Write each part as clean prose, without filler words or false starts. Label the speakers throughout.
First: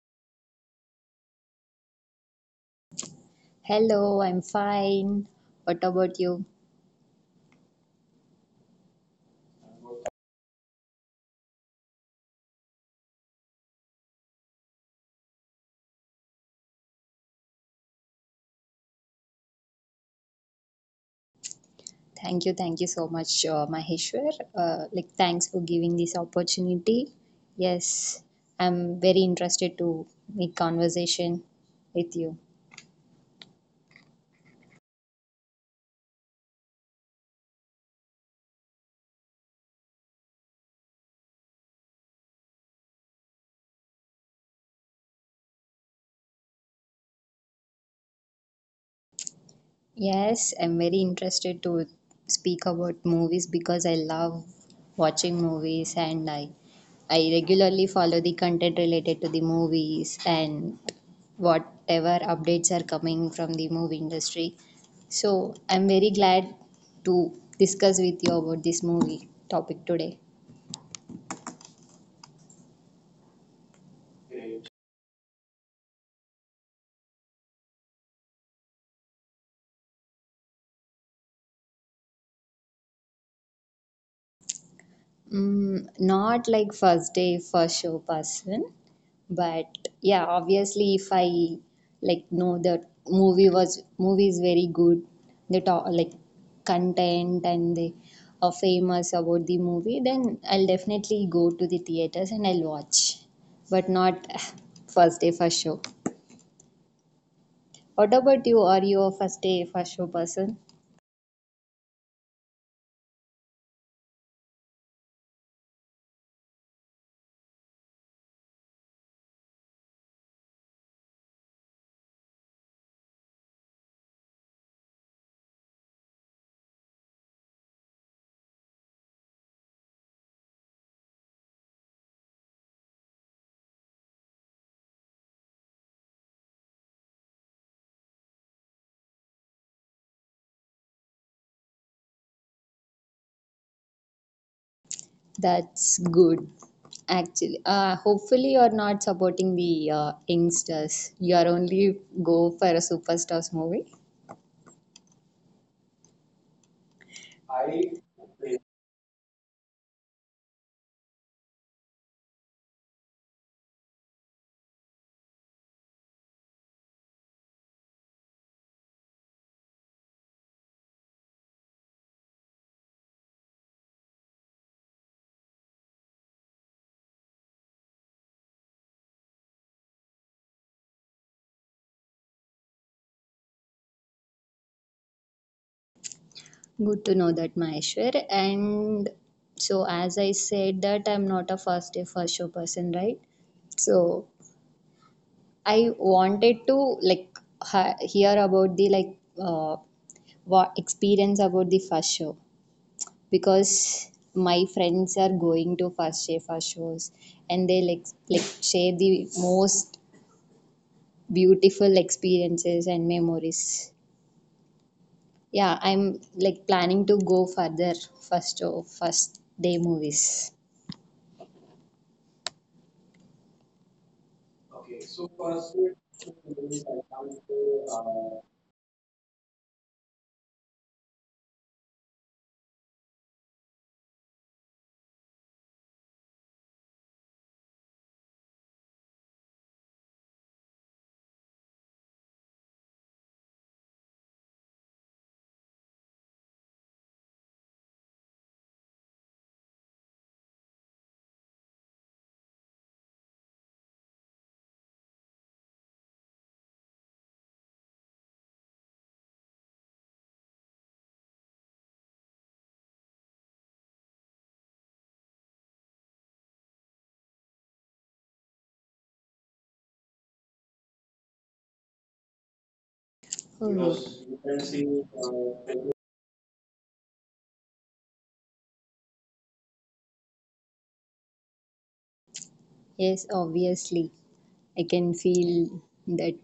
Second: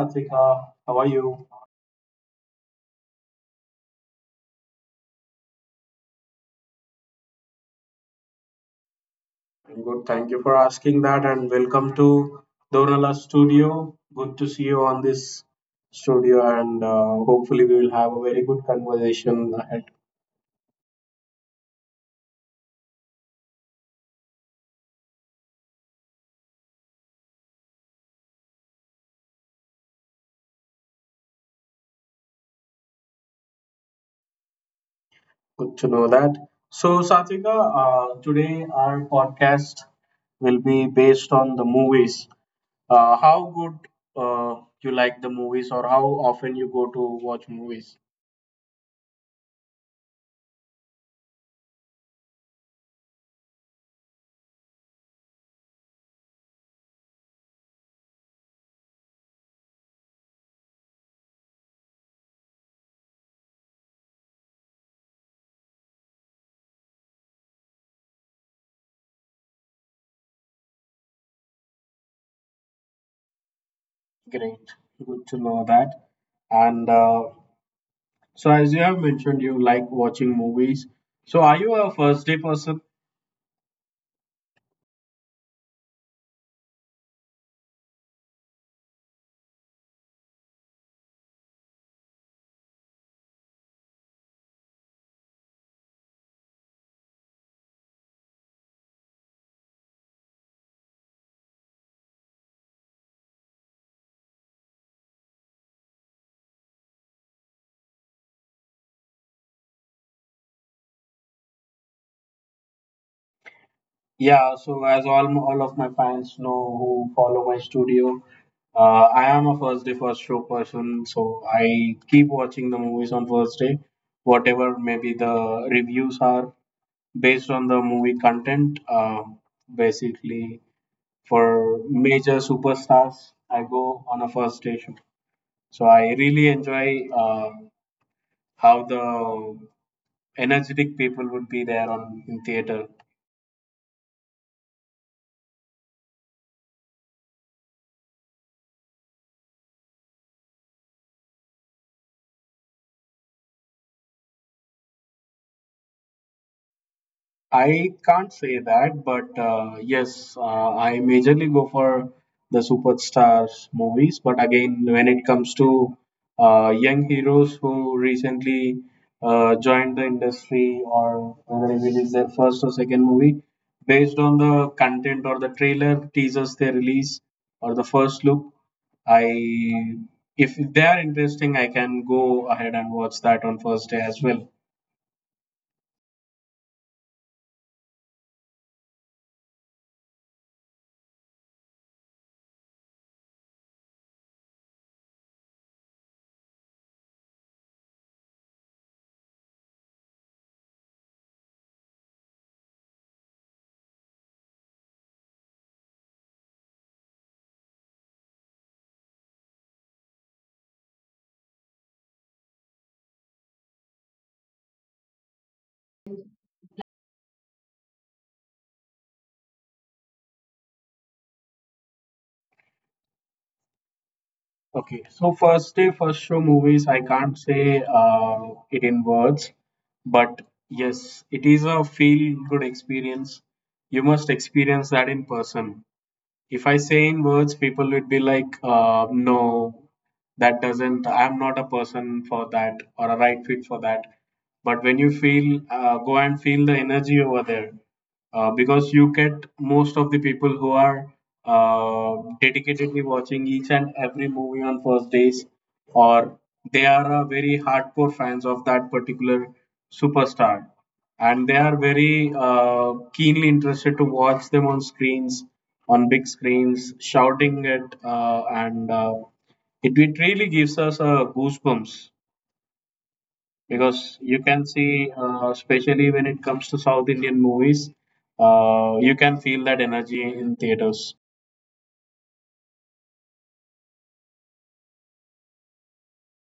Speaker 1: Satvika. How are you?
Speaker 2: Hello, I'm fine. What about you?
Speaker 1: I'm good. Thank you for asking that, and welcome to Donala Studio. Good to see you on this studio, and hopefully we will have a very good conversation ahead.
Speaker 2: Thank you, thank you so much, Maheshwar. Thanks for giving this opportunity. Yes, I'm very interested to make conversation with you.
Speaker 1: Good to know that. So, Satvika, today our podcast will be based on the movies. How good uh, you like the movies, or how often you go to watch movies?
Speaker 2: Yes, I'm very interested to speak about movies because I love watching movies, and I regularly follow the content related to the movies and whatever updates are coming from the movie industry. So I'm very glad to discuss with you about this movie topic today.
Speaker 1: Great. Good to know that. And so as you have mentioned, you like watching movies. So are you a first day person?
Speaker 2: Mm, not like first day, first show person, but yeah, obviously if I know the movie is very good, the content, and they are famous about the movie, then I'll definitely go to the theaters and I'll watch, but not first day first show. What about you? Are you a first day first show person?
Speaker 1: Yeah. So as all of my fans know who follow my studio, I am a first day first show person. So I keep watching the movies on first day, whatever maybe the reviews are based on the movie content. Basically, for major superstars, I go on a first day show. So I really enjoy how the energetic people would be there on in theater.
Speaker 2: That's good. Actually, hopefully you're not supporting the youngsters. You're only go for a superstars movie.
Speaker 1: I can't say that, but yes, I majorly go for the superstars movies. But again, when it comes to young heroes who recently joined the industry, or whether it is their first or second movie, based on the content or the trailer teasers they release or the first look, I if they are interesting, I can go ahead and watch that on first day as well.
Speaker 2: Good to know that, Maheshwar. And so, as I said, that I'm not a first day first show person, right? So I wanted to like hear about the what experience about the first show, because my friends are going to First Shefa shows and they like share the most beautiful experiences and memories. Yeah, I'm like planning to go further first show, first day movies.
Speaker 1: Okay,
Speaker 2: Okay,
Speaker 1: so
Speaker 2: so
Speaker 1: first
Speaker 2: first
Speaker 1: day first show movies,
Speaker 2: movies
Speaker 1: I
Speaker 2: I
Speaker 1: can't
Speaker 2: can't say,
Speaker 1: say
Speaker 2: uh.
Speaker 1: it in words, but yes, it is a feel good experience. You must experience that in person. If I say in words, people would be like, no, that doesn't, I'm not a person for that or a right fit for that. But when you feel, go and feel the energy over there because you get most of the people who are dedicatedly watching each and every movie on first days, or they are very hardcore fans of that particular superstar and they are very keenly interested to watch them on screens on big screens shouting it and it really gives us goosebumps
Speaker 2: Oh,
Speaker 1: because
Speaker 2: because
Speaker 1: you
Speaker 2: you
Speaker 1: can
Speaker 2: can see,
Speaker 1: see
Speaker 2: uh.
Speaker 1: especially when it comes to South Indian movies you can feel that energy in theaters.
Speaker 2: Yes, obviously. I can feel that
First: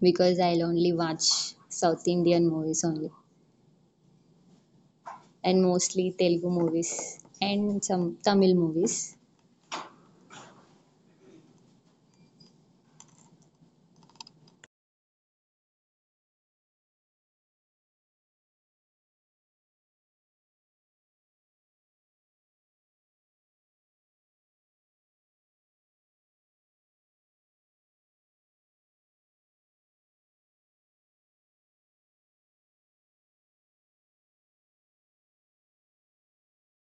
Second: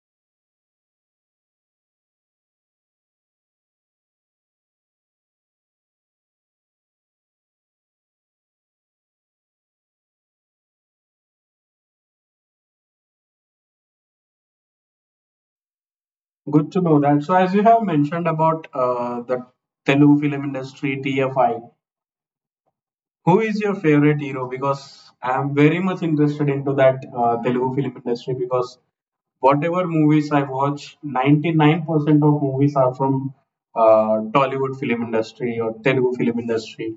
Speaker 2: because I'll only watch South Indian movies only, and mostly Telugu movies and some Tamil movies.
Speaker 1: Good to know that. So as you have mentioned about the Telugu film industry, TFI, who is your favorite hero? Because I'm very much interested into that Telugu film industry because whatever movies I watch, 99% of movies are from Tollywood film industry or Telugu film industry.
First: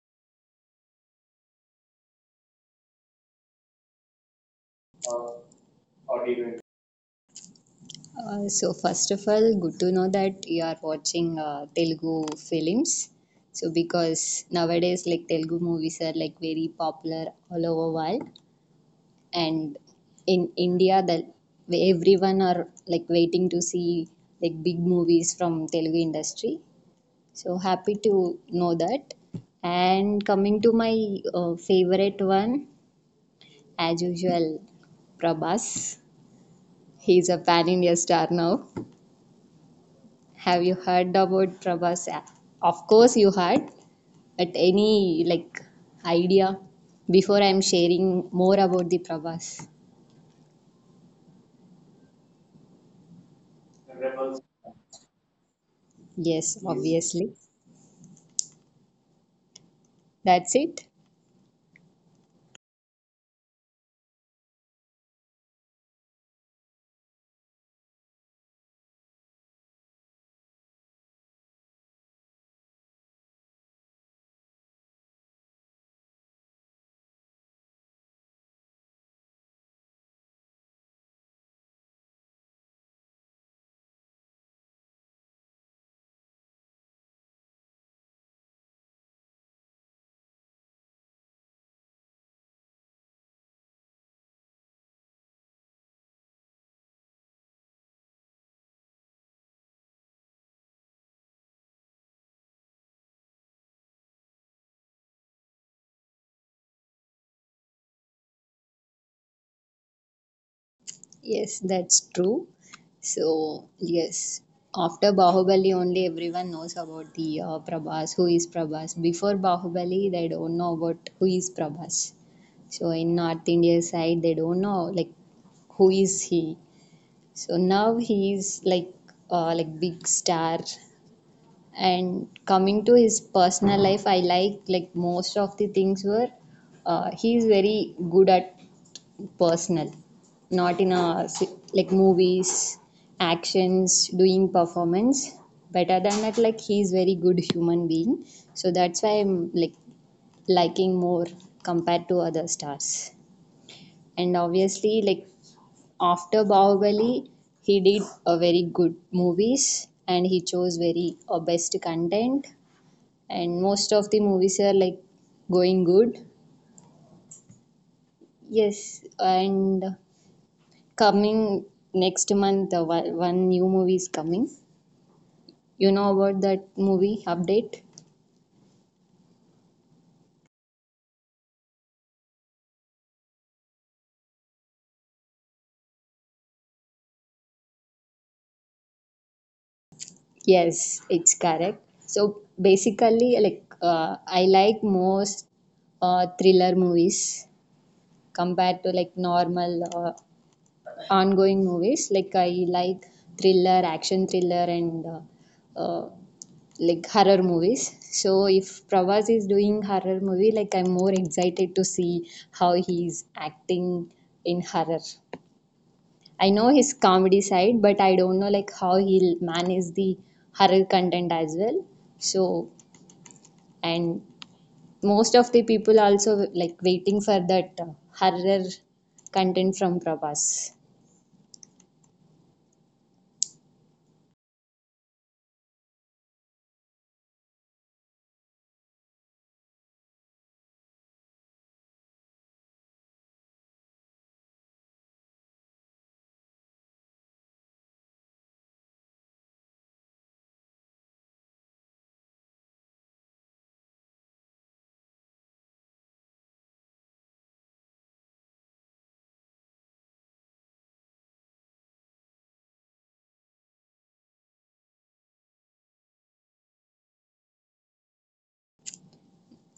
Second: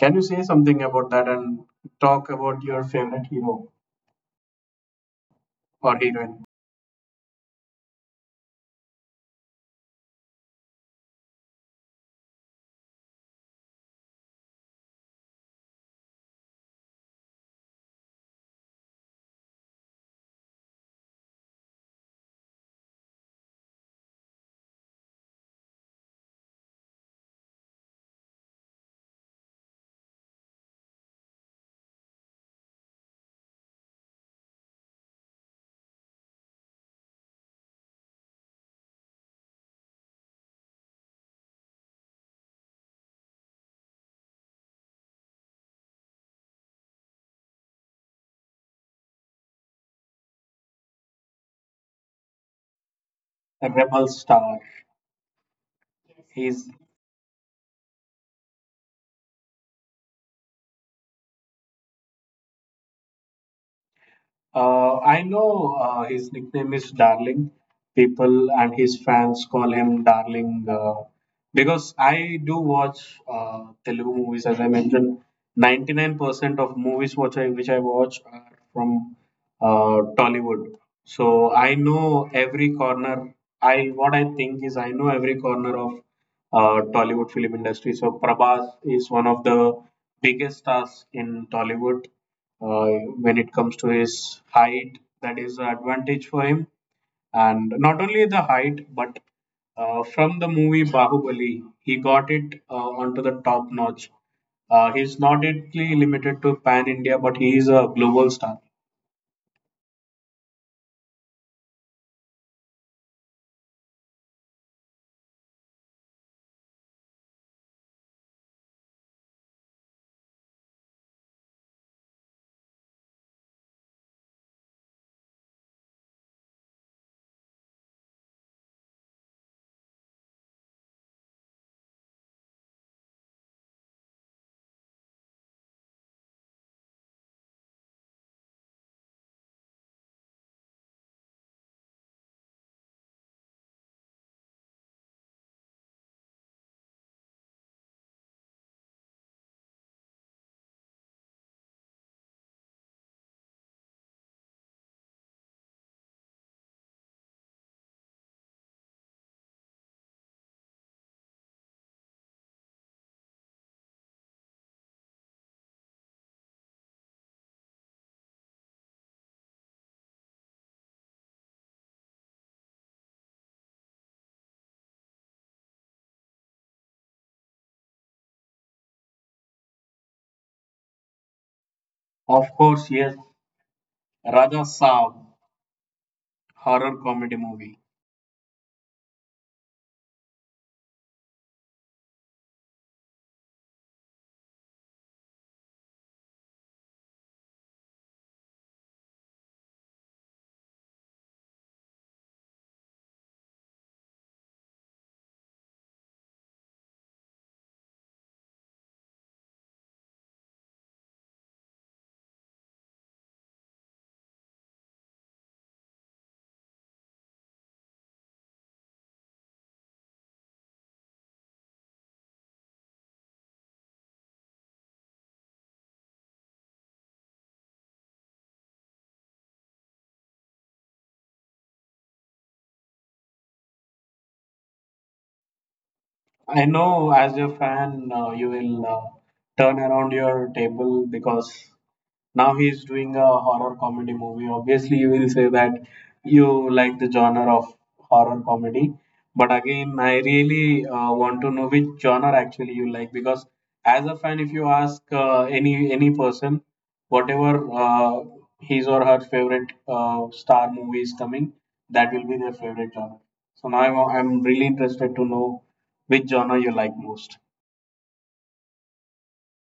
Speaker 1: Can you say something about that and talk about your favorite hero
Speaker 2: Uh,
Speaker 1: or
Speaker 2: or
Speaker 1: heroine?
Speaker 2: even So first of all, good to know that you are watching Telugu films. So because nowadays like Telugu movies are like very popular all over world, and in India, that everyone are like waiting to see like big movies from Telugu industry. So happy to know that. And coming to my favorite one, as usual, Prabhas. He's a pan India star now. Have you heard about Prabhas? Of course, you heard, but any like idea before I'm sharing more about the Prabhas?
Speaker 1: A rebel
Speaker 2: Rebels.
Speaker 1: star.
Speaker 2: Yes,
Speaker 1: He's
Speaker 2: obviously. That's it.
Speaker 1: I know his nickname is Darling. People and his fans call him Darling because I do watch Telugu movies. As I mentioned, 99% of movies which I watch are from Tollywood. So I know every corner. I what I think is I know every corner of Tollywood film industry. So Prabhas is one of the biggest stars in Tollywood. Uh, when it comes to his height, that is an advantage for him. And not only the height, but from the movie Bahubali, he got it onto the top notch. He's not only limited to Pan India, but he is a global star.
Speaker 2: Yes, that's true. So, yes, after Bahubali, only everyone knows about the Prabhas, who is Prabhas. Before Bahubali, they don't know about who is Prabhas. So, in North India side, they don't know like who is he. So now he is like big star. And coming to his personal life, I like most of the things were he is very good at personal, not in a movies, actions, doing performance. Better than that, like he's very good human being. So that's why I'm like liking more compared to other stars. And obviously, like after Bahubali, he did a very good movies, and he chose very best content. And most of the movies are like going good. Yes, and coming next month, uh, one new movie is coming. You know about that movie update?
Speaker 1: Of course, yes, Raja Saab, horror comedy movie.
Speaker 2: Yes, it's correct. So basically, like I like most thriller movies compared to like normal ongoing movies. Like I like thriller, action thriller, and like horror movies. So if Pravas is doing horror movie, like I'm more excited to see how he's acting in horror. I know his comedy side, but I don't know like how he'll manage the horror content as well. So, and most of the people also like waiting for that horror content from Prabhas.
Speaker 1: I know as your fan, you will turn around your table because now he is doing a horror comedy movie. Obviously you will say that you like the genre of horror comedy, but again I really want to know which genre actually you like, because as a fan, if you ask any person whatever uh, his or her favorite star movie is coming, that will be their favorite genre. So now I'm really interested to know which genre you like most.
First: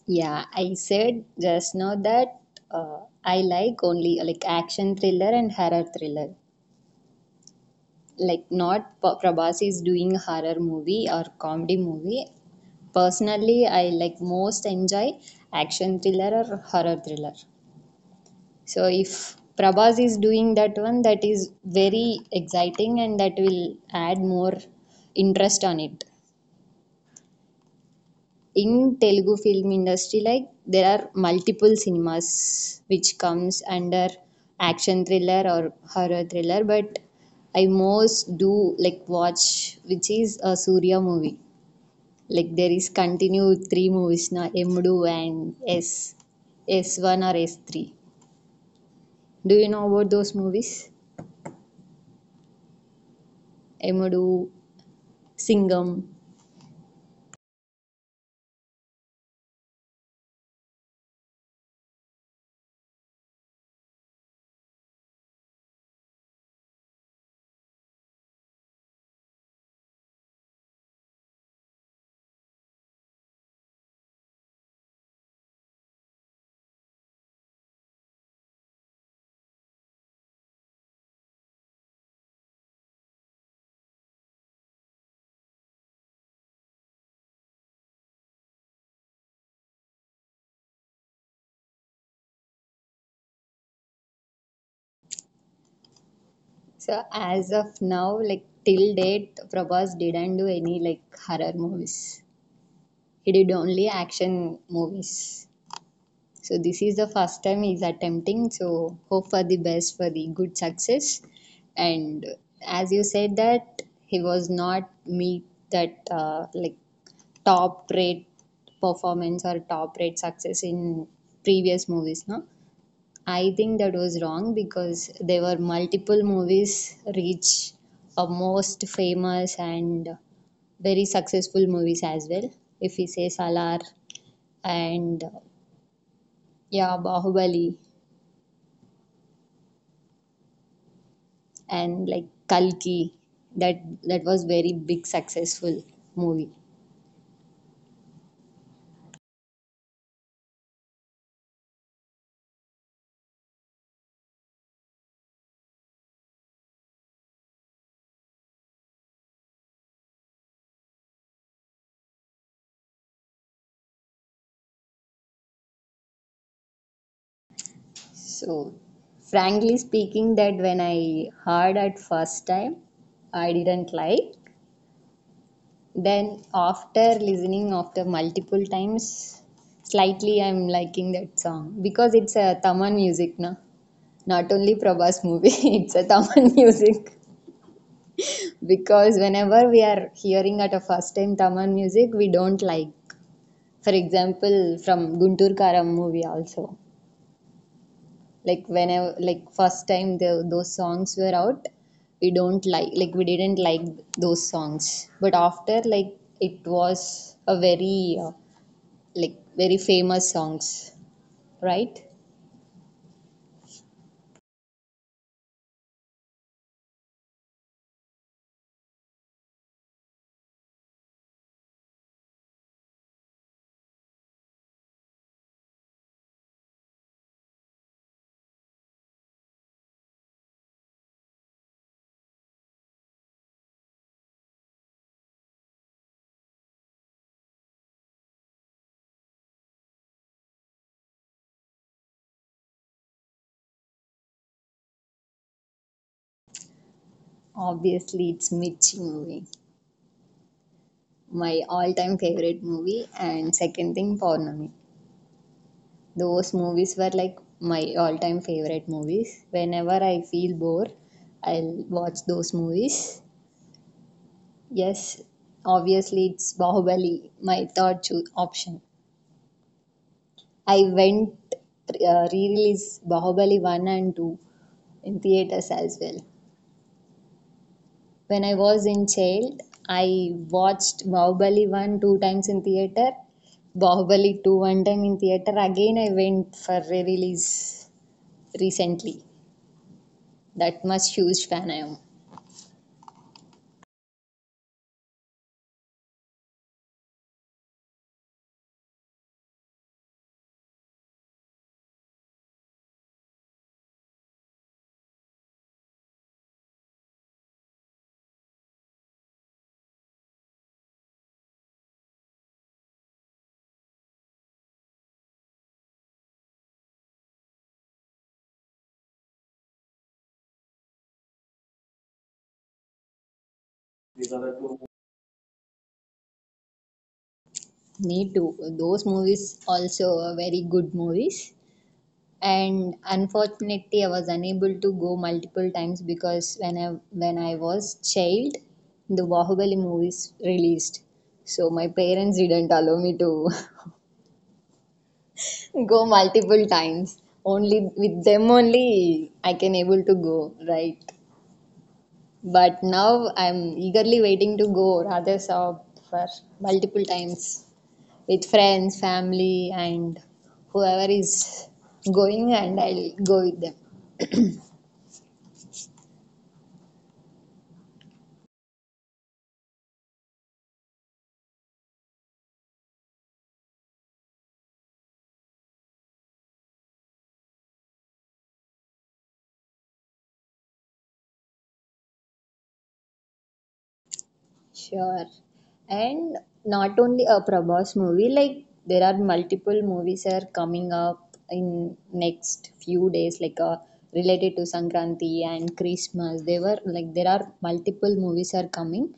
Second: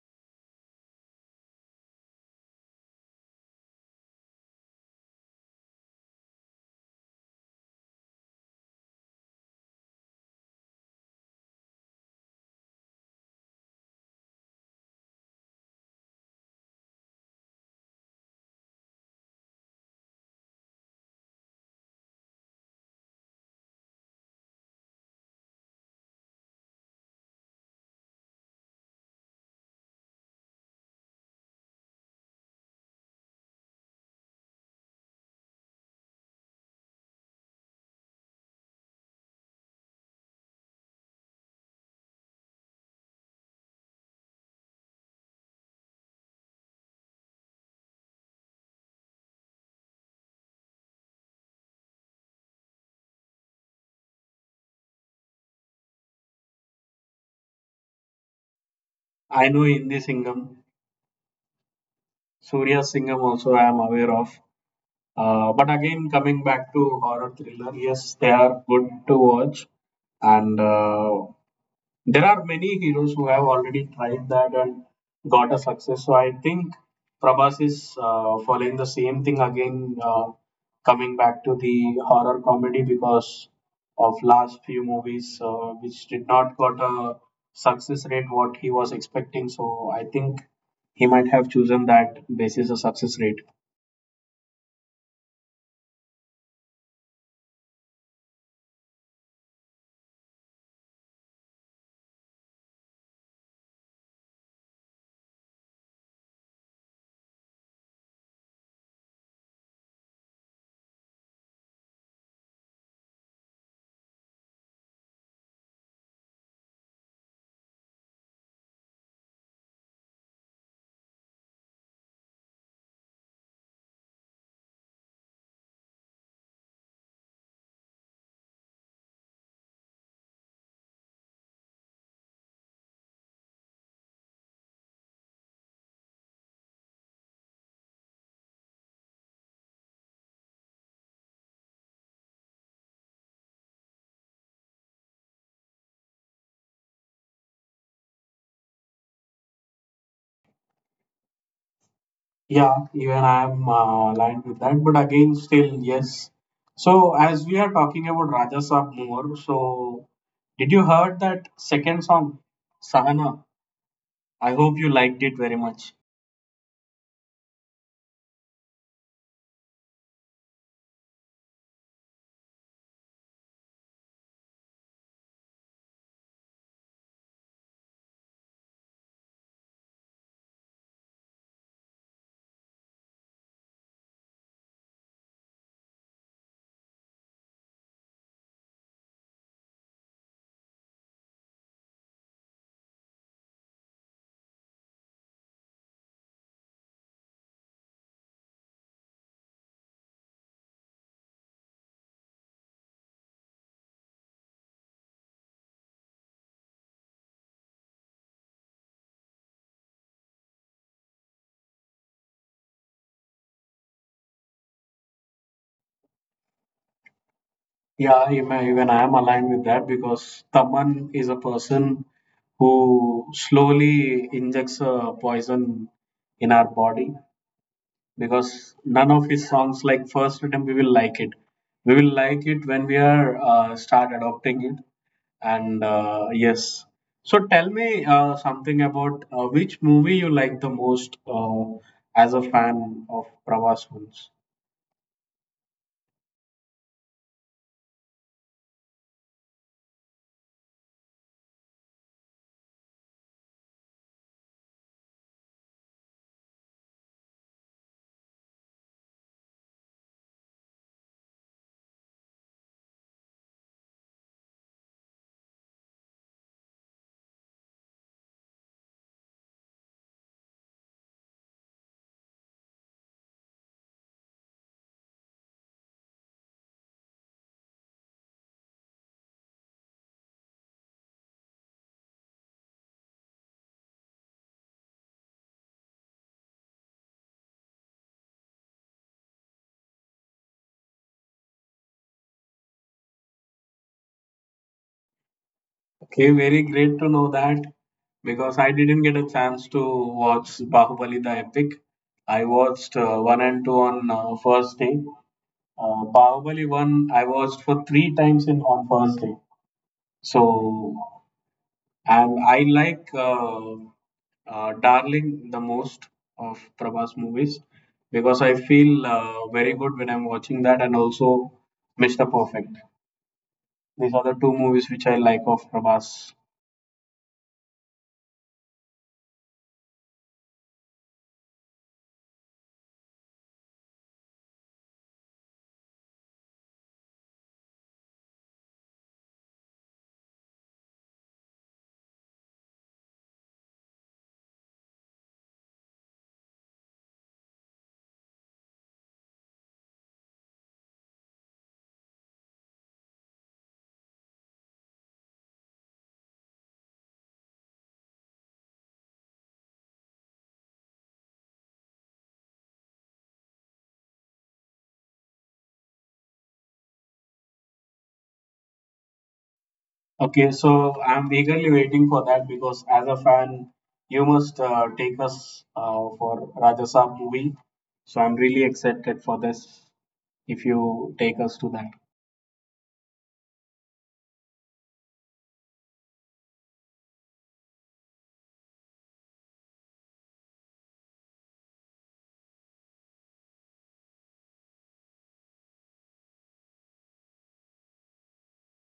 Speaker 2: Yeah, I said just now that uh, I like only like action thriller and horror thriller. Like not Prabhas is doing horror movie or comedy movie. Personally, I like most enjoy action thriller or horror thriller. So if Prabhas is doing that one, that is very exciting and that will add more interest on it. In Telugu film industry, like there are multiple cinemas which comes under action thriller or horror thriller, but I most do like watch which is a Surya movie. Like there is continued three movies now, Emdu and S S1 or S3. Do you know about those movies? Emudu, Singham.
Speaker 1: I know in Singham, Surya Singham also I am aware of. But again, coming back to horror thriller, yes, they are good to watch, and there are many heroes who have already tried that and got a success. So I think Prabhas is following the same thing again, coming back to the horror comedy because of last few movies which did not got a success rate what he was expecting. So I think he might have chosen that basis a success rate.
Speaker 2: So as of now, like till date, Prabhas didn't do any like horror movies. He did only action movies. So this is the first time he's attempting. So hope for the best for the good success. And as you said that he was not meet that top rate performance or top rate success in previous movies, no? I think that was wrong because there were multiple movies reach a most famous and very successful movies as well. If we say Salar and yeah, Bahubali and like Kalki, that was very big successful movie.
Speaker 1: Yeah, even I am aligned with that. But again, still, yes. So as we are talking about Raja Saab more, so did you heard that second song, Sahana? I hope you liked it very much.
Speaker 2: So frankly speaking, that when I heard at first time, I didn't like. Then after listening after multiple times, slightly I'm liking that song because it's a Tamil music, na? Not only Prabhas movie, it's a Tamil music. Because whenever we are hearing at a first time Tamil music, we don't like. For example, from Guntur Karam movie also. Like whenever, like first time those songs were out, we don't like we didn't like those songs, but after like it was a very very famous songs, right?
Speaker 1: Yeah, even I am aligned with that because Taman is a person who slowly injects a poison in our body because none of his songs, like first attempt, we will like it. We will like it when we are start adopting it. And yes, so tell me something about which movie you like the most as a fan of Pravas films.
Speaker 2: Obviously, it's Mirchi movie, my all-time favorite movie, and second thing, Paurnami. Those movies were like my all-time favorite movies. Whenever I feel bored, I'll watch those movies. Yes, obviously, it's Bahubali, my third option. I went re-release Bahubali 1 and 2 in theaters as well. When I was in child, I watched Bahubali 1 two times in theater, Bahubali 2 one time in theater. Again, I went for re release recently. That much huge fan I am.
Speaker 1: Okay, very great to know that because I didn't get a chance to watch Bahubali the Epic. I watched one and two on first day. Bahubali one I watched for three times in on first day. So and I like Darling the most of Prabhas movies because I feel very good when I'm watching that, and also Mr. Perfect. These
Speaker 2: These are
Speaker 1: are the
Speaker 2: the
Speaker 1: two
Speaker 2: two.
Speaker 1: movies which I like of Prabhas.
Speaker 2: Me too. Those movies also were very good movies. And unfortunately, I was unable to go multiple times because when I was child, the Bahubali movies released. So my parents didn't allow me to go multiple times. Only with them only I can able to go, right? But now I'm eagerly waiting to go rather Saab for multiple times with friends, family, and whoever is going, and I'll go with them.
Speaker 1: Okay, so I'm eagerly waiting for that because as a fan, you must take us for Rajasab movie. So I'm really excited for this if you take us to that.
Speaker 2: Sure. And not only a Prabhas movie, like there are multiple movies are coming up in next few days, like related to Sankranti and Christmas. They were like there are multiple movies are coming,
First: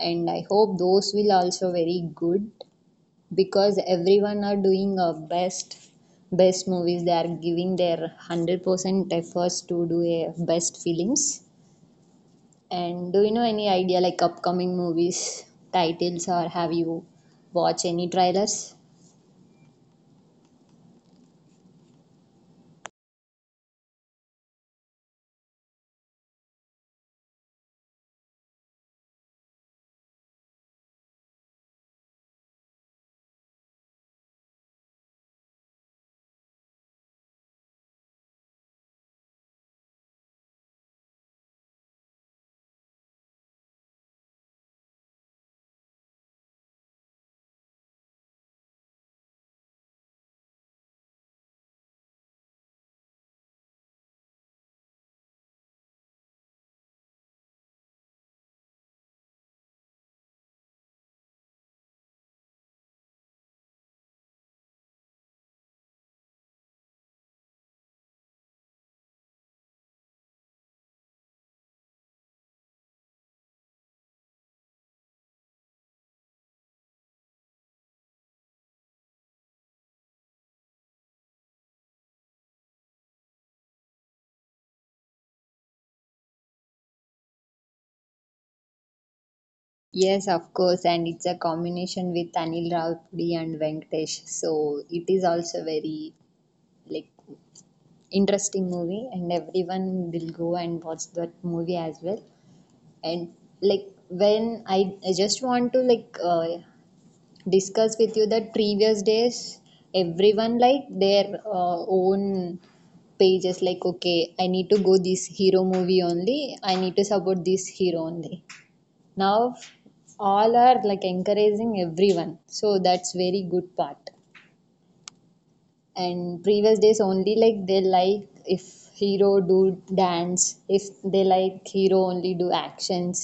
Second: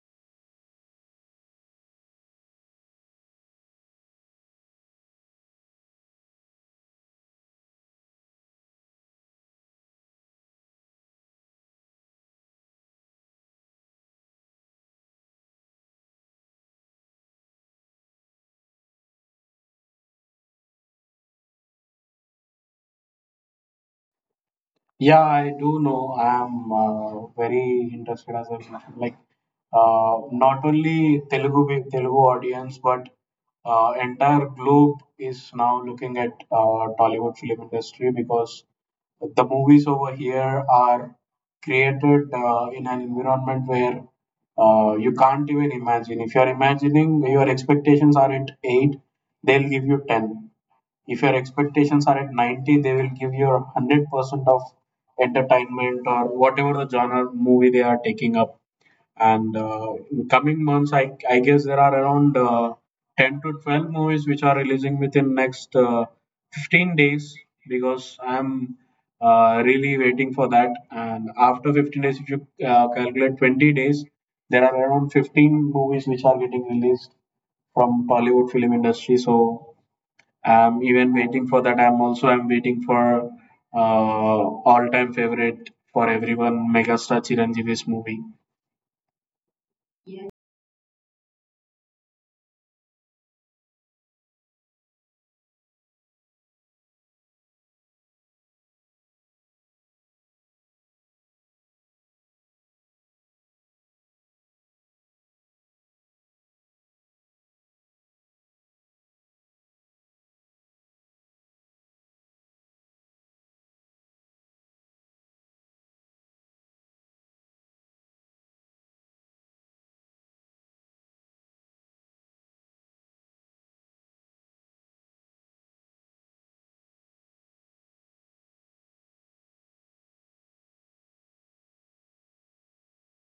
Speaker 2: and I hope those will also very good because everyone are doing a best best movies. They are giving their 100% efforts to do a best films, and do you know any idea like upcoming movies titles, or have you watched any trailers?
Speaker 1: Yeah, I do know. I'm very interested as I like not only Telugu audience, but entire globe is now looking at Tollywood film industry because the movies over here are created in an environment where you can't even imagine. If you're imagining your expectations are at eight, they'll give you ten. If your expectations are at 90, they will give you 100% of entertainment or whatever the genre movie they are taking up. And in coming months I guess there are around 10 to 12 movies which are releasing within next 15 days because I'm really waiting for that. And after 15 days, if you calculate 20 days, there are around 15 movies which are getting released from Tollywood film industry. So I'm even waiting for that. I'm waiting for uh, all-time favorite for everyone, megastar Chiranjeevi's movie.
Speaker 2: Yes, of course, and it's a combination with Anil Rawpudi and Venkatesh. So it is also very like interesting movie, and everyone will go and watch that movie as well. And like when I just want to discuss with you that previous days everyone like their own pages like, okay, I need to go this hero movie only, I need to support this hero only. Now all are like encouraging everyone, so that's very good part. And previous days only, like they like if hero do dance, if they like hero only do actions,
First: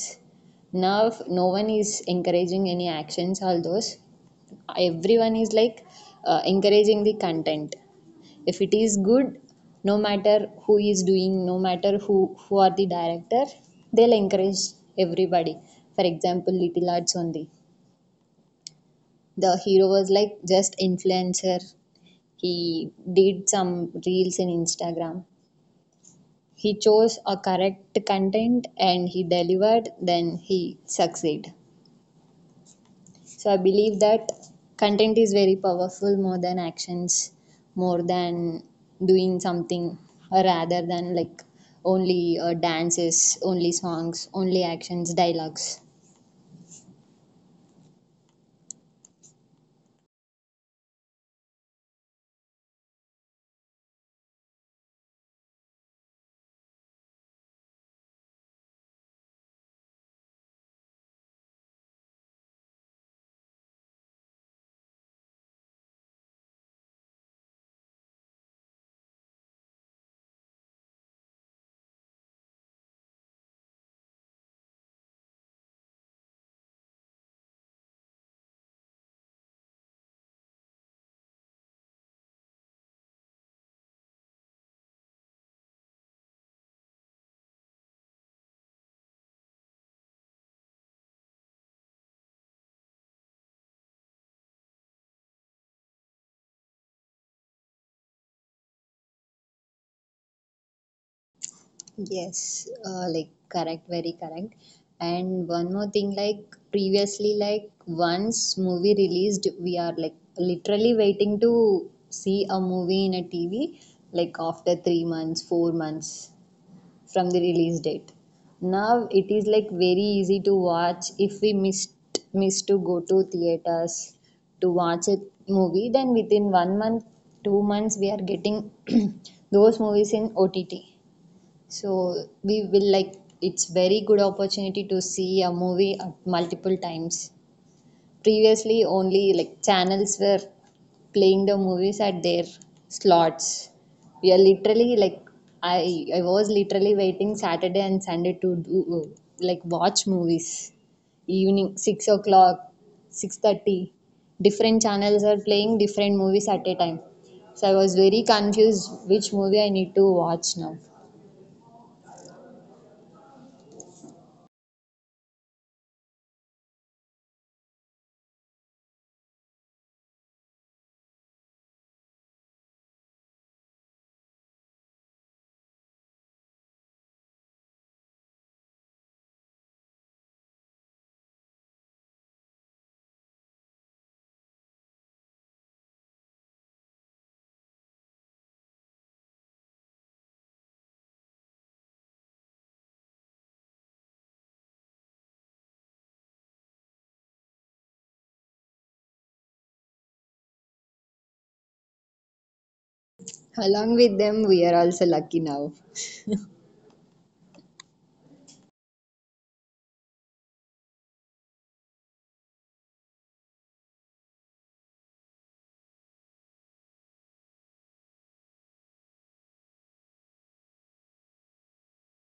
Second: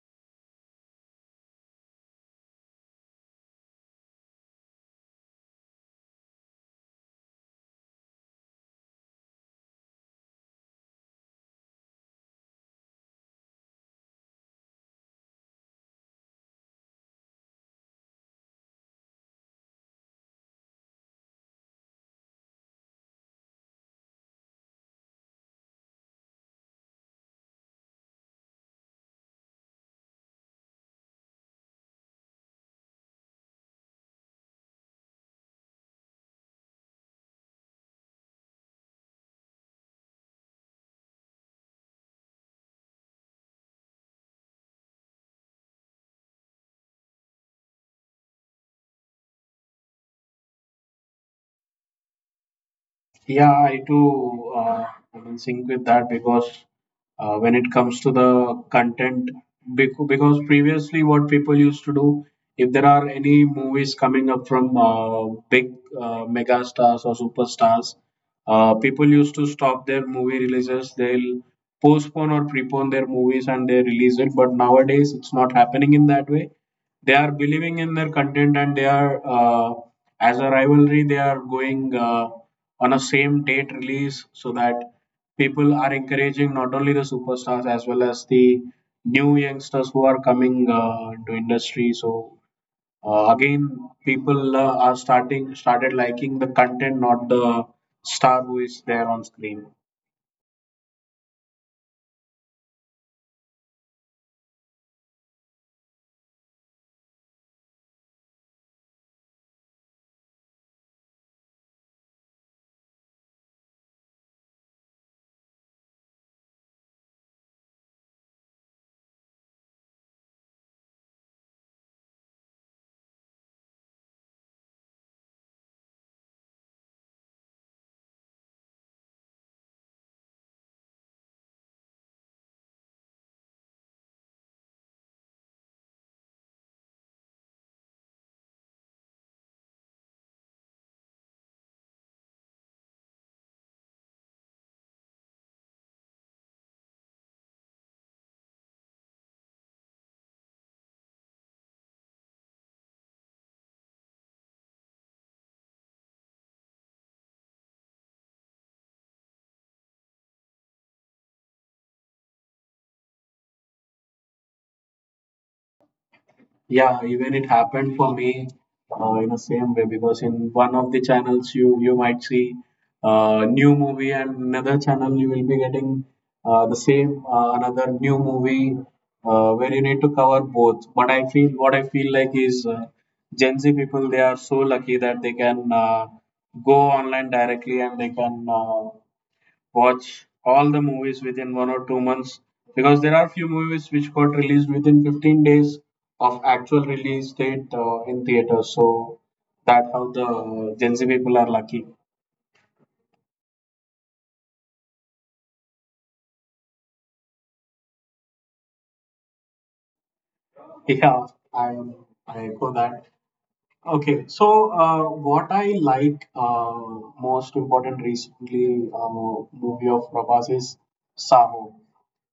Speaker 2: now no one is encouraging any actions. All those, everyone is like encouraging the content if it is good. No matter who is doing, no matter who are the director, they'll encourage everybody. For example, little arts only, the hero was like just influencer. He did some reels in Instagram. He chose a correct content and he delivered, then he succeed. So I believe that content is very powerful, more than actions, more than doing something, or rather than like only dances, only songs, only actions, dialogues.
Speaker 1: Yeah, I too am in sync with that because when it comes to the content, because previously what people used to do, if there are any movies coming up from big mega stars or superstars, people used to stop their movie releases. They'll postpone or prepone their movies and they release it. But nowadays, it's not happening in that way. They are believing in their content and they are, as a rivalry, they are going on a same date release, so that people are encouraging not only the superstars as well as the new youngsters who are coming into industry. So again, people are starting started liking the content, not the star who is there on screen.
Speaker 2: Yes, correct, very correct. And one more thing, like previously, like once movie released, we are like literally waiting to see a movie in a TV, like after 3 months, 4 months, from the release date. Now it is like very easy to watch if we miss to go to theaters to watch a movie, then within 1 month, 2 months, we are getting those movies in ott. So we will like it's very good opportunity to see a movie at multiple times. Previously, only like channels were playing the movies at their slots. We are literally like I was literally waiting Saturday and Sunday to do like watch movies. Evening 6 o'clock, 6:30. Different channels are playing different movies at a time. So I was very confused which movie I need to watch now.
Speaker 1: Yeah, even it happened for me in the same way because in one of the channels you might see new movie and another channel you will be getting the same another new movie where you need to cover both. But I feel what I feel like is Gen Z people they are so lucky that they can go online directly and they can watch all the movies within one or two months because there are few movies which got released within 15 days of actual release date in theater. So that how the Gen Z people are lucky.
Speaker 2: Along with them, we are also lucky now.
Speaker 1: Yeah, I I echo that. Okay, so what I like most important recently movie of Prabhas is Saho.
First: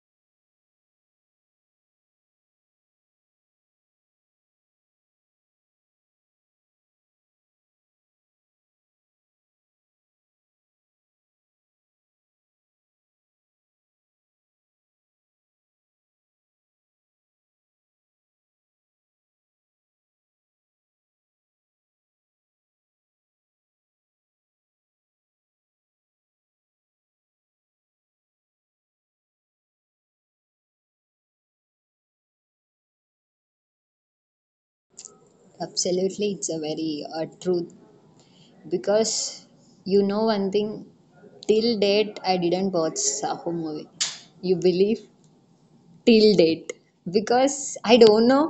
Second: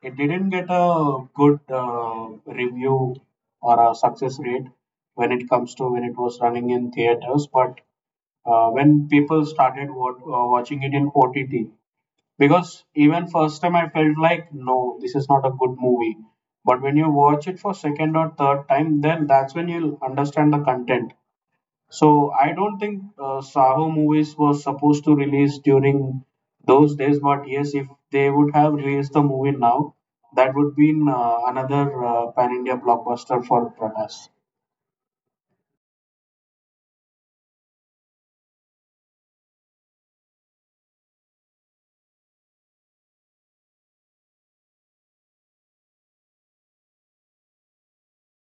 Speaker 1: It didn't get a good review or a success rate when it comes to when it was running in theaters, but when people started watching it in OTT. Because even first time I felt like, no, this is not a good movie. But when you watch it for second or third time, then that's when you'll understand the content. So I don't think Saho movies was supposed to release during those days, but yes, if they would have released the movie now, that would be another pan India blockbuster for Prakash.
Speaker 2: Absolutely, it's a very truth because you know one thing, till date I didn't watch Saho movie. You believe? Till date. Because I don't know,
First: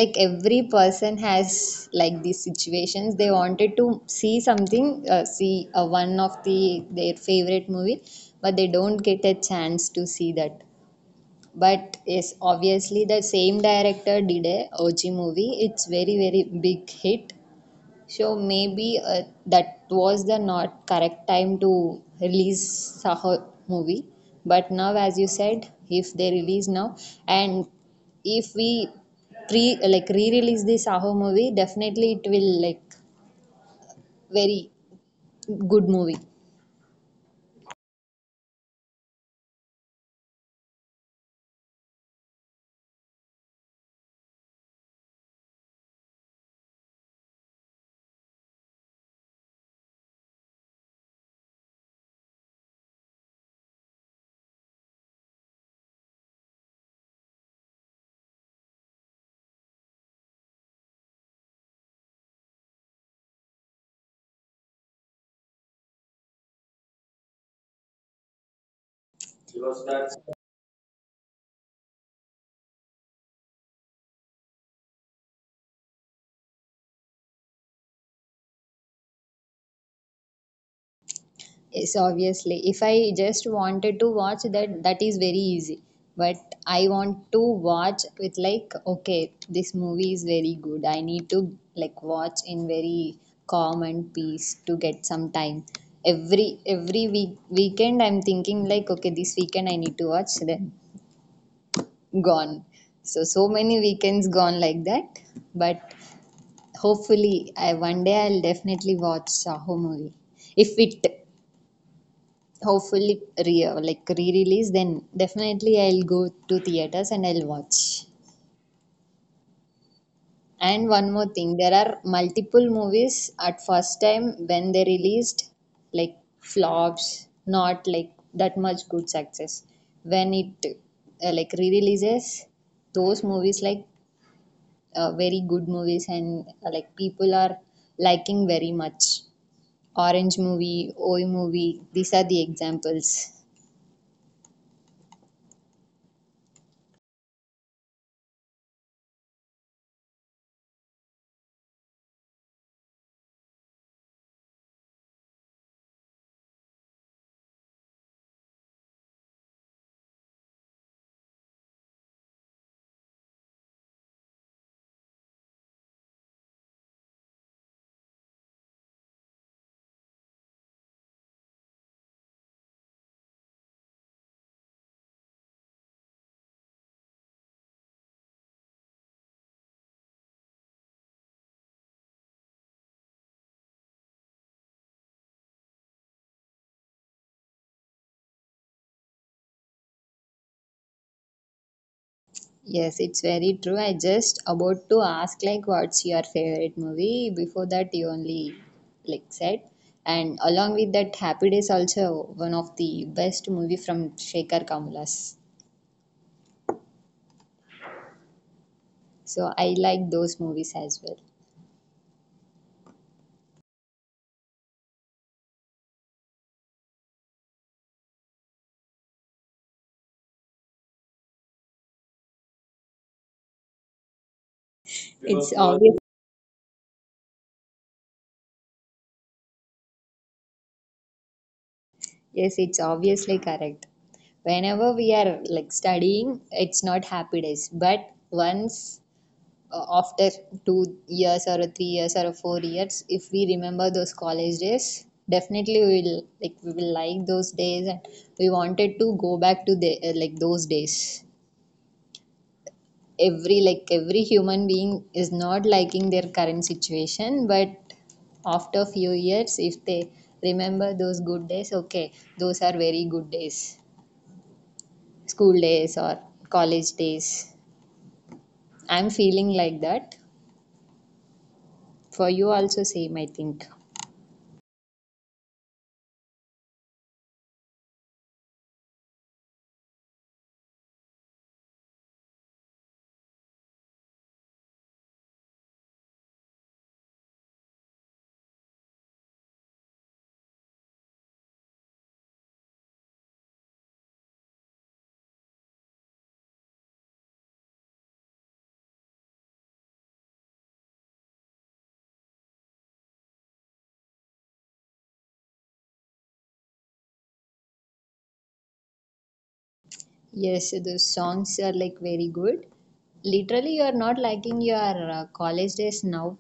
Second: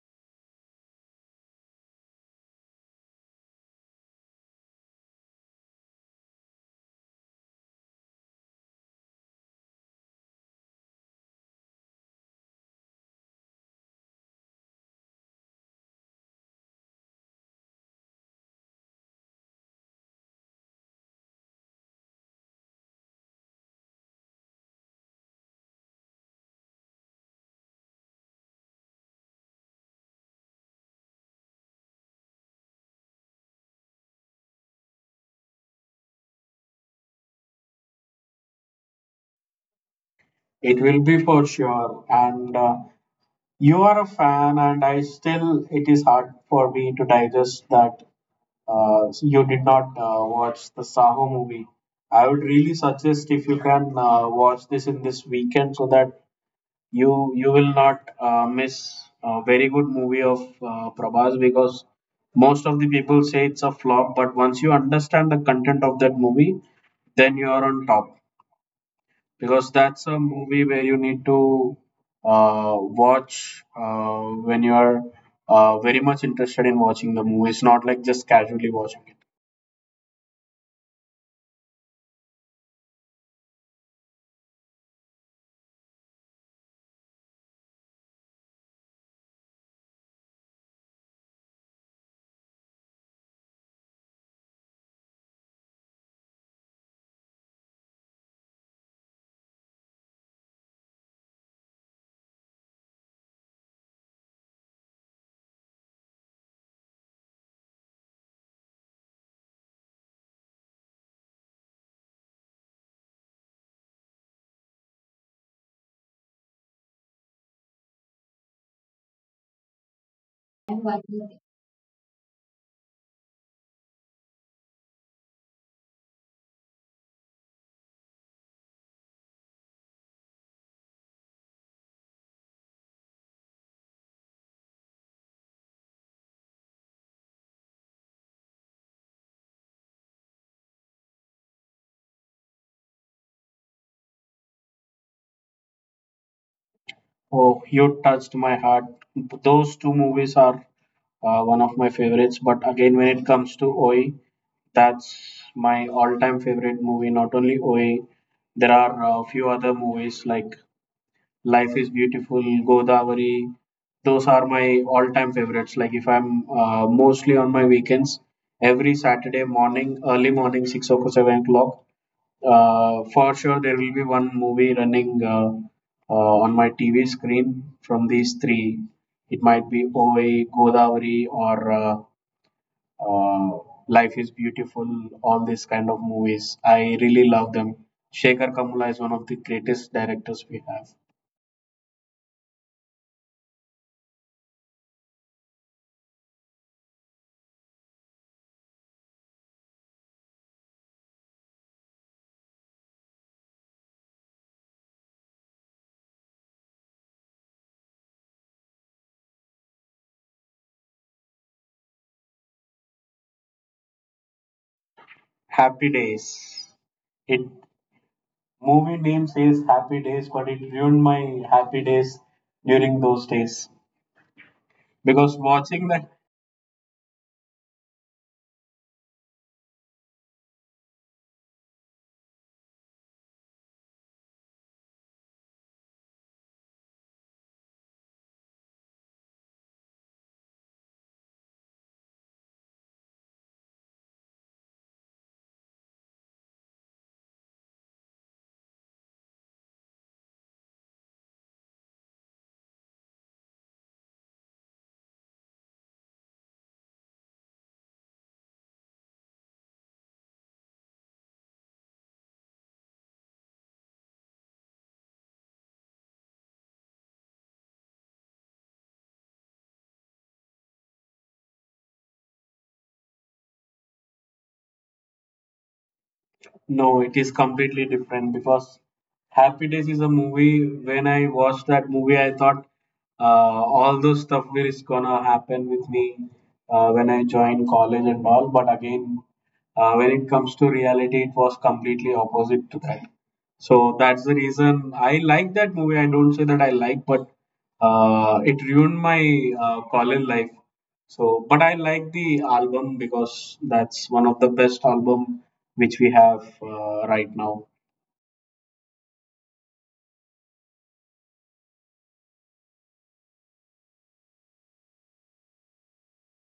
Speaker 2: like every person has like these situations. They wanted to see something, see one of the their favorite movie, but they don't get a chance to see that. But yes, obviously the same director did a OG movie, it's very very big hit. So maybe that was the not correct time to release Saho movie. But now, as you said, if they release now, and if we pre like re-release the Saho movie, definitely it will like very good movie.
Speaker 1: It will be for sure. And you are a fan, and I still it is hard for me to digest that you did not watch the Saho movie. I would really suggest if you can watch this in this weekend so that you will not miss a very good movie of Prabhas, because most of the people say it's a flop, but once you understand the content of that movie, then you are on top because that's a movie where you need to watch when you are very much interested in watching the movie. It's not like just casually watching it.
Speaker 2: Yes, obviously. If I just wanted to watch that, that is very easy. But I want to watch with like, okay, this movie is very good. I need to like watch in very calm and peace, to get some time. Every week weekend, I'm thinking like, okay, this weekend I need to watch. Then gone. So many weekends gone like that. But hopefully, I one day I'll definitely watch Saho movie if it hopefully re like re-release, then definitely I'll go to theaters and I'll watch. And one more thing, there are multiple movies at first time when they released like flops, not like that much good success. When it, like re-releases, those movies like very good movies, and like people are liking very much. Orange movie, Oi movie, these are the examples.
Speaker 1: Oh, you touched my heart. Those two movies are one of my favorites. But again, when it comes to OI, that's my all-time favorite movie. Not only OA, there are a few other movies like Life is Beautiful, Godavari. Those are my all-time favorites. Like if I'm mostly on my weekends, every Saturday morning, early morning, 6 or 7 o'clock, for sure there will be one movie running on my TV screen from these three. It might be OA, Godavari, or uh, Life is Beautiful, all these kind of movies. I really love them. Shekhar Kamula is one of the greatest directors we have.
Speaker 2: Yes, it's very true. I just about to ask like what's your favorite movie. Before that you only like said. And along with that, Happy Days also one of the best movie from Shekhar Kamulas. So I like those movies as well.
Speaker 1: Happy Days. It Movie name says Happy Days, but it ruined my happy days during those days because
Speaker 2: It's obvious.
Speaker 1: watching the
Speaker 2: Yes, it's obviously correct. Whenever we are like studying, it's not Happy Days. But once after 2 years or 3 years or 4 years, if we remember those college days, definitely we will like, those days, and we wanted to go back to the, those days. Every like every human being is not liking their current situation, but after few years if they remember those good days, okay, those are very good days. School days or college days, I'm feeling like that. For you also same, I think.
Speaker 1: No, it is completely different because Happy Days is a movie. When I watched that movie, I thought uh, all those stuff will is gonna happen with me when I joined college and all. But again, when it comes to reality, it was completely opposite to that. So that's the reason I like that movie. I don't say that I like, but it ruined my college life. So, but I like the album because that's one of the best album which we have right now.
Speaker 2: Yes, the songs are like very good. Literally, you are not lacking your college days now.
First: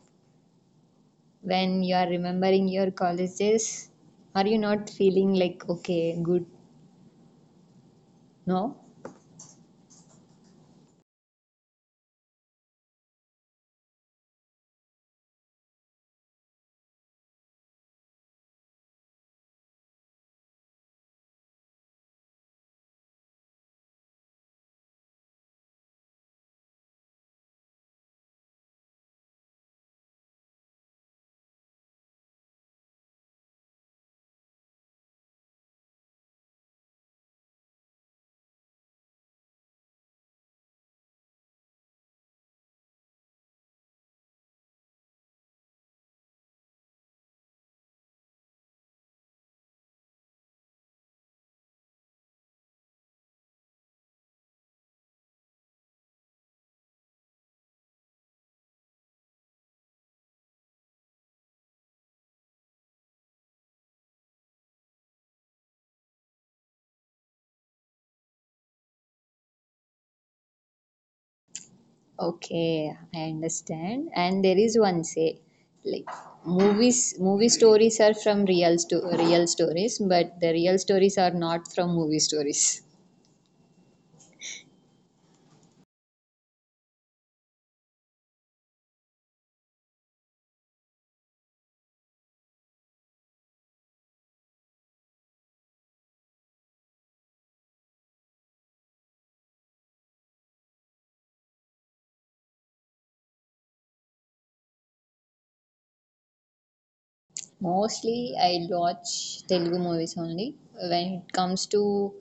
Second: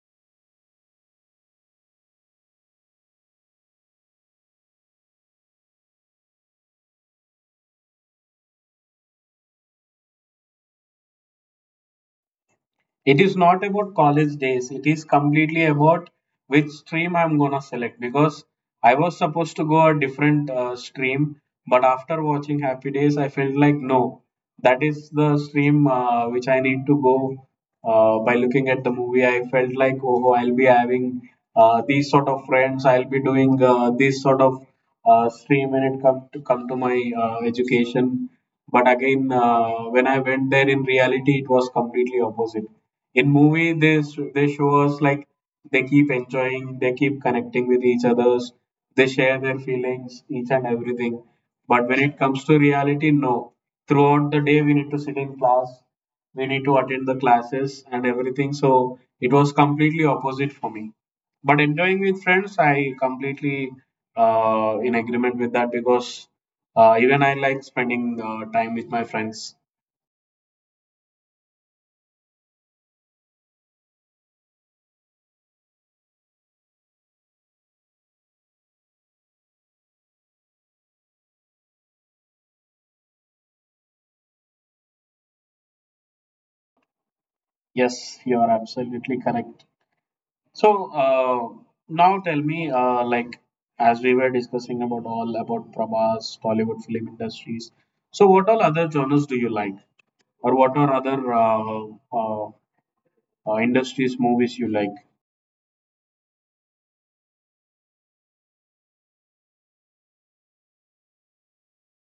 Speaker 2: When you are remembering your college days, are you not feeling like, okay, good? No?
Speaker 1: It is not about college days, it is completely about which stream I'm going to select because I was supposed to go a different stream, but after watching Happy Days I felt like no, that is the stream which I need to go. By looking at the movie I felt like, oh, I'll be having these sort of friends, I'll be doing this sort of stream when it come to my education. But again, when I went there in reality, it was completely opposite. In movie, they show us like they keep enjoying, they keep connecting with each others, they share their feelings, each and everything. But when it comes to reality, no. Throughout the day, we need to sit in class, we need to attend the classes and everything. So it was completely opposite for me, but enjoying with friends I completely in agreement with that because even I like spending time with my friends.
Speaker 2: Okay, I understand. And there is one say, like, movies, movie stories are from real, real stories, but the real stories are not from movie stories.
Speaker 1: Yes, you are absolutely correct. So uh, now tell me, like, as we were discussing about all about Prabhas Tollywood film industries, so what all other genres do you like, or what are other uh, uh, industries movies you like?
Speaker 2: Mostly, I watch Telugu movies only. When it comes to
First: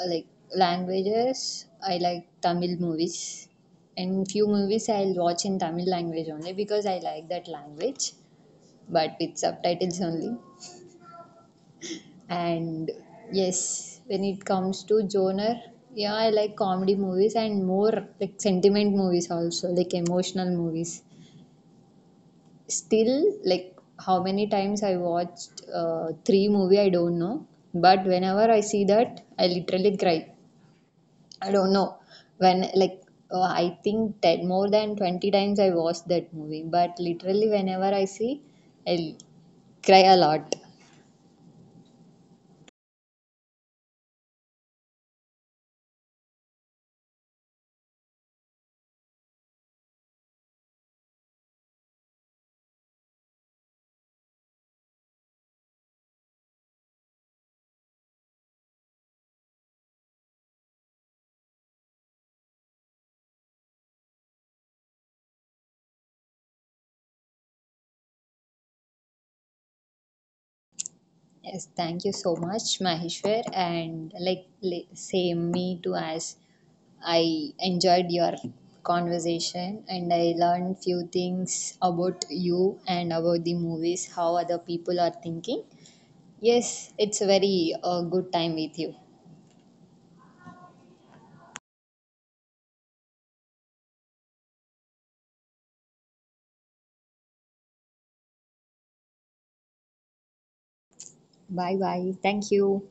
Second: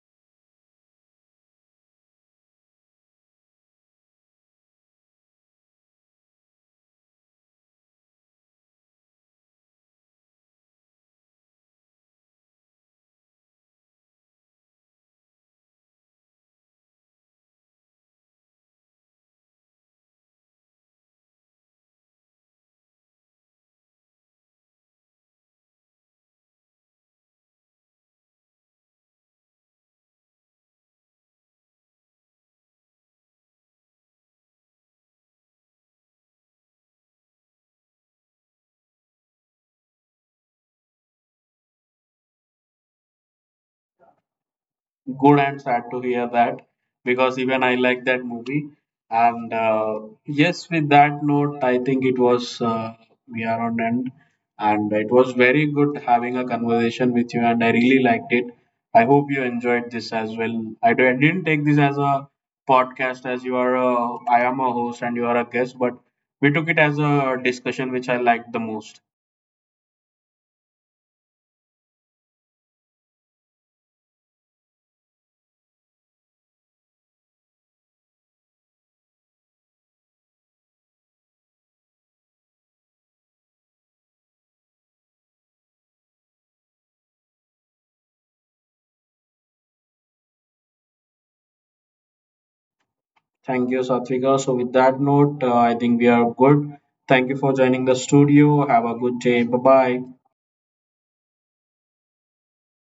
Speaker 2: uh, like languages, I like Tamil movies, and few movies I'll watch in Tamil language only because I like that language, but with subtitles only. And yes, when it comes to genre, yeah, I like comedy movies, and more like sentiment movies also, like emotional movies. Still, like, how many times I watched three movie I don't know, but whenever I see that, I literally cry. I don't know when, I think that more than 20 times I watched that movie, but literally whenever I see, I cry a lot.
Speaker 1: Good, and sad to hear that, because even I like that movie. And yes, with that note, I think it was we are on end, and it was very good having a conversation with you, and I really liked it. I hope you enjoyed this as well. I didn't take this as a podcast as you are a, I am a host and you are a guest, but we took it as a discussion which I liked the most.
Speaker 2: Yes, thank you so much, Maheshwar, and like same me too. As I enjoyed your conversation and I learned few things about you and about the movies, how other people are thinking. Yes, it's a very good time with you.
Speaker 1: Thank you, Satvika. So, with that note, I think we are good. Thank you for joining the studio. Have a good day. Bye bye.
Speaker 2: Bye bye. Thank you.